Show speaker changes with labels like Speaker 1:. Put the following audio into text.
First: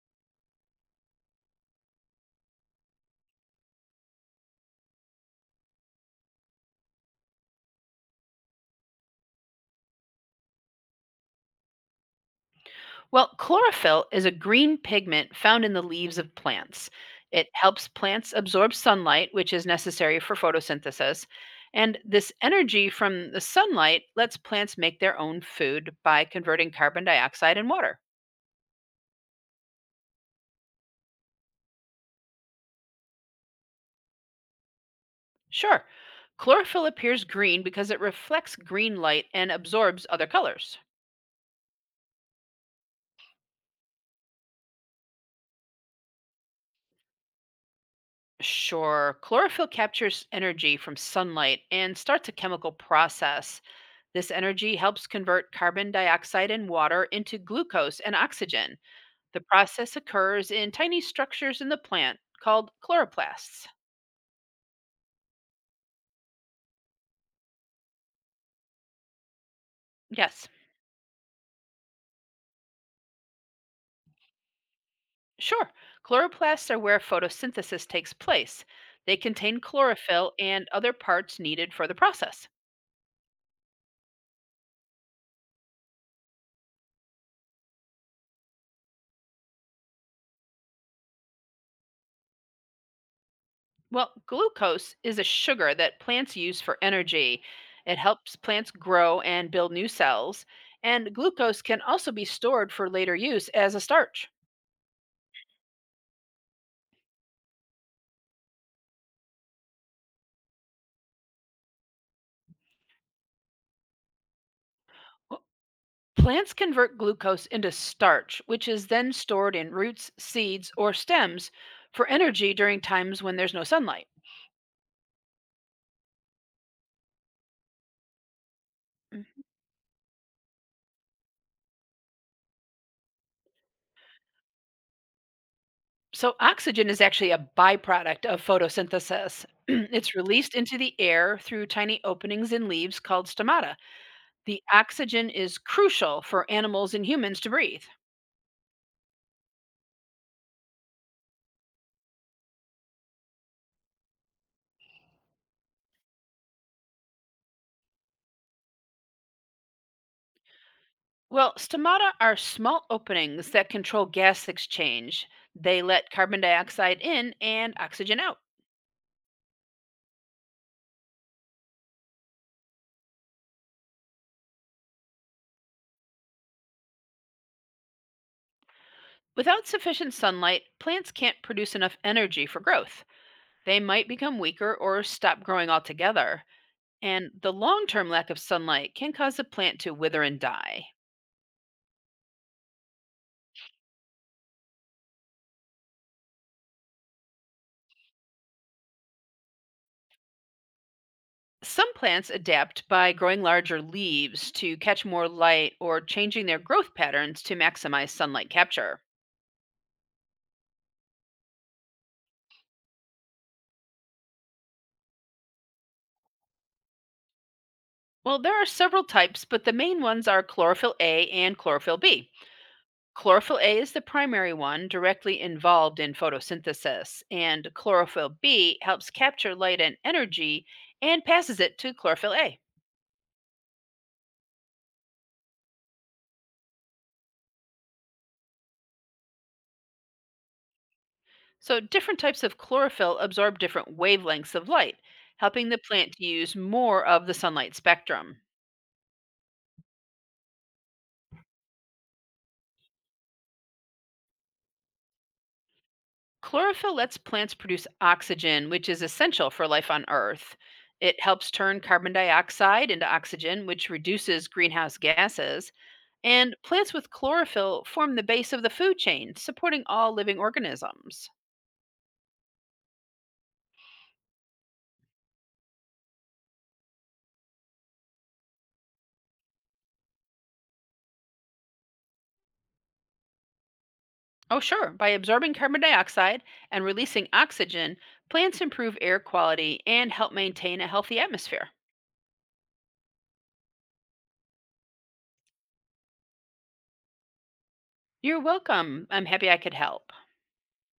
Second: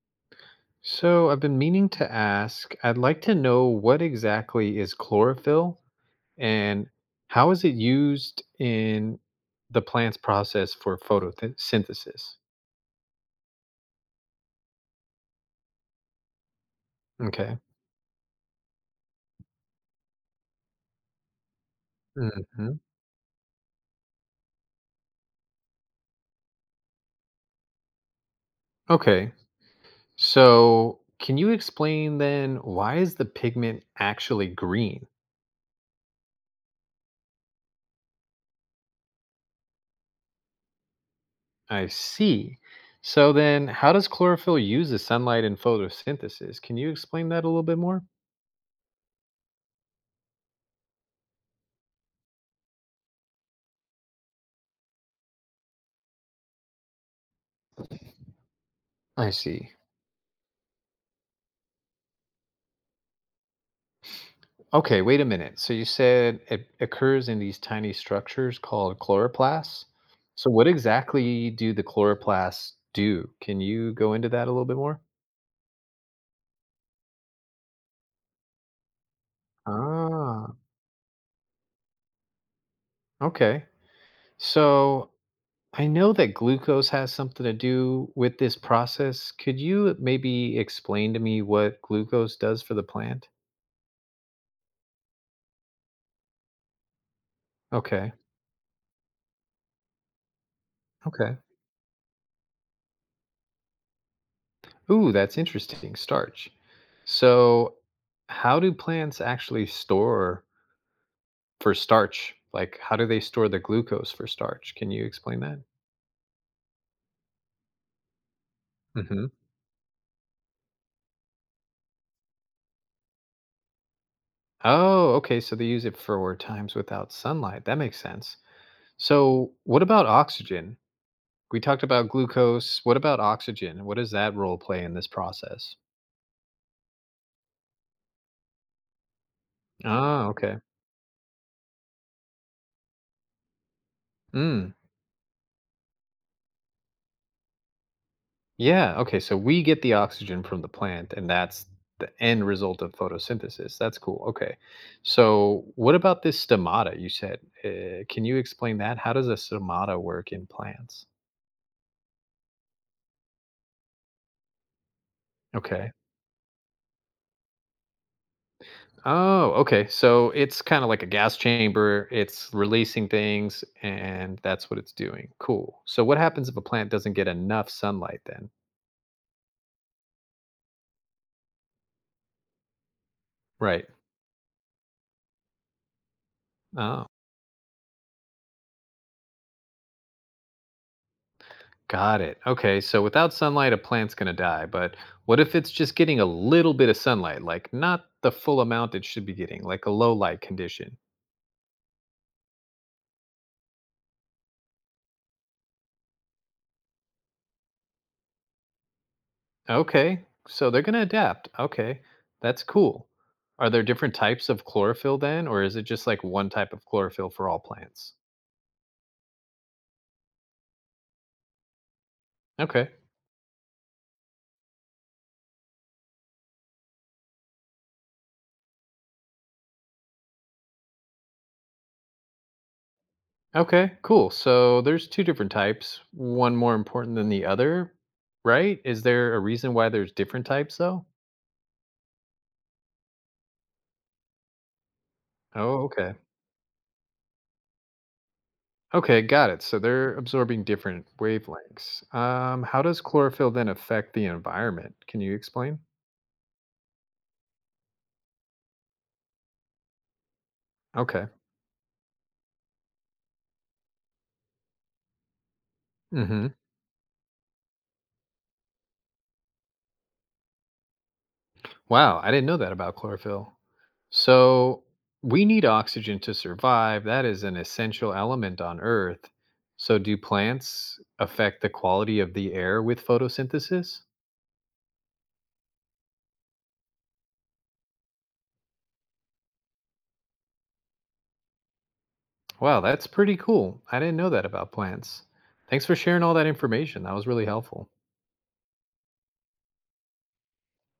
Speaker 1: So I've been meaning to ask, I'd like to know what exactly is chlorophyll and how is it used in the plant's process for photosynthesis?
Speaker 2: Well, chlorophyll is a green pigment found in the leaves of plants. It
Speaker 1: Okay.
Speaker 2: helps plants absorb sunlight, which is necessary for photosynthesis. And this
Speaker 1: Hmm.
Speaker 2: energy from the sunlight lets plants make their own food by converting carbon dioxide and water.
Speaker 1: Okay. So can you explain then why is the pigment actually green?
Speaker 2: Sure, chlorophyll appears green because it reflects green light and absorbs other colors.
Speaker 1: I see. So then how does chlorophyll use the sunlight in photosynthesis? Can you explain that a little bit more?
Speaker 2: Sure, chlorophyll captures energy from sunlight and starts a chemical process. This energy helps convert carbon dioxide and water into glucose and oxygen.
Speaker 1: I
Speaker 2: The
Speaker 1: see.
Speaker 2: process occurs in tiny structures in the plant called chloroplasts.
Speaker 1: Okay, wait a minute. So you said it occurs in these tiny structures called chloroplasts.
Speaker 2: Yes,
Speaker 1: So what exactly do the chloroplasts do? Can you go into that a little bit more?
Speaker 2: sure. Chloroplasts are where photosynthesis takes place. They contain chlorophyll
Speaker 1: Ah,
Speaker 2: and other parts needed for the process.
Speaker 1: okay. So I know that glucose has something to do with this process. Could you maybe explain to me what glucose does for the plant?
Speaker 2: Well, glucose is a sugar that plants use for energy. It
Speaker 1: Okay.
Speaker 2: helps plants grow and build new cells, and
Speaker 1: Okay.
Speaker 2: glucose can also be stored for later use as a starch.
Speaker 1: Ooh, that's interesting. Starch. So, how do plants actually store for starch, like, how do they store the glucose for starch? Can you explain that?
Speaker 2: Plants convert glucose into starch, which is then
Speaker 1: Mhm.
Speaker 2: stored in roots, seeds, or stems for energy during times when there's no sunlight.
Speaker 1: Oh, okay. So they use it for times without sunlight. That makes sense.
Speaker 2: Mm.
Speaker 1: So, what about oxygen? We talked about glucose. What about oxygen? What does that role play in this process?
Speaker 2: So, oxygen is actually a byproduct of photosynthesis. It's
Speaker 1: Ah,
Speaker 2: released
Speaker 1: okay.
Speaker 2: into the air through tiny openings in leaves called stomata. The
Speaker 1: Mm.
Speaker 2: oxygen is crucial for animals and humans to breathe.
Speaker 1: Yeah. Okay. So we get the oxygen from the plant, and that's the end result of photosynthesis. That's cool. Okay. So, what about this stomata you said? Can you explain that? How does a stomata work in plants?
Speaker 2: Well, stomata are small openings that control gas exchange. They
Speaker 1: Okay.
Speaker 2: let carbon dioxide in and oxygen out.
Speaker 1: Oh, okay. So it's kind of like a gas chamber. It's releasing things, and that's what it's doing. Cool. So what happens if a plant doesn't get enough sunlight then?
Speaker 2: Without sufficient sunlight, plants can't produce enough energy for growth. They
Speaker 1: Right.
Speaker 2: might become weaker or stop growing altogether,
Speaker 1: Oh,
Speaker 2: and the long term lack of sunlight can cause a plant to wither and die.
Speaker 1: got it. Okay. So without sunlight, a plant's going to die. But what if it's just getting a little bit of sunlight, like not the full amount it should be getting, like a low light condition?
Speaker 2: Some plants adapt by growing larger leaves to catch more light or changing their growth patterns to maximize sunlight capture.
Speaker 1: Okay. So they're going to adapt. Okay. That's cool. Are there different types of chlorophyll then, or is it just like one type of chlorophyll for all plants?
Speaker 2: Well, there are several types, but the main ones are chlorophyll A and chlorophyll B.
Speaker 1: Okay.
Speaker 2: Chlorophyll A is the primary one directly involved in photosynthesis, and chlorophyll B helps capture light and energy and passes it to chlorophyll A.
Speaker 1: Okay. Cool. So there's two different types, one more important than the other, right? Is there a reason why there's different types though?
Speaker 2: So, different types of chlorophyll absorb different wavelengths of light, helping the
Speaker 1: Oh,
Speaker 2: plant
Speaker 1: okay.
Speaker 2: to use more of the sunlight spectrum.
Speaker 1: Okay, got it. So they're absorbing different wavelengths. How does chlorophyll then affect the environment? Can you explain?
Speaker 2: Chlorophyll lets plants produce oxygen, which is essential for life on Earth. It
Speaker 1: Okay.
Speaker 2: helps turn carbon dioxide into oxygen, which reduces greenhouse gases.
Speaker 1: Mm-hmm.
Speaker 2: And plants with chlorophyll form the base of the food chain, supporting all living organisms.
Speaker 1: Wow, I didn't know that about chlorophyll. So we need oxygen to survive. That is an essential element on Earth. So do plants affect the quality of the air with photosynthesis?
Speaker 2: Oh, sure. By absorbing carbon dioxide and releasing oxygen, plants improve air quality and help maintain a healthy atmosphere.
Speaker 1: Wow, that's pretty cool. I didn't know that about plants. Thanks for sharing all that information. That was really helpful.
Speaker 2: You're welcome. I'm happy I could help.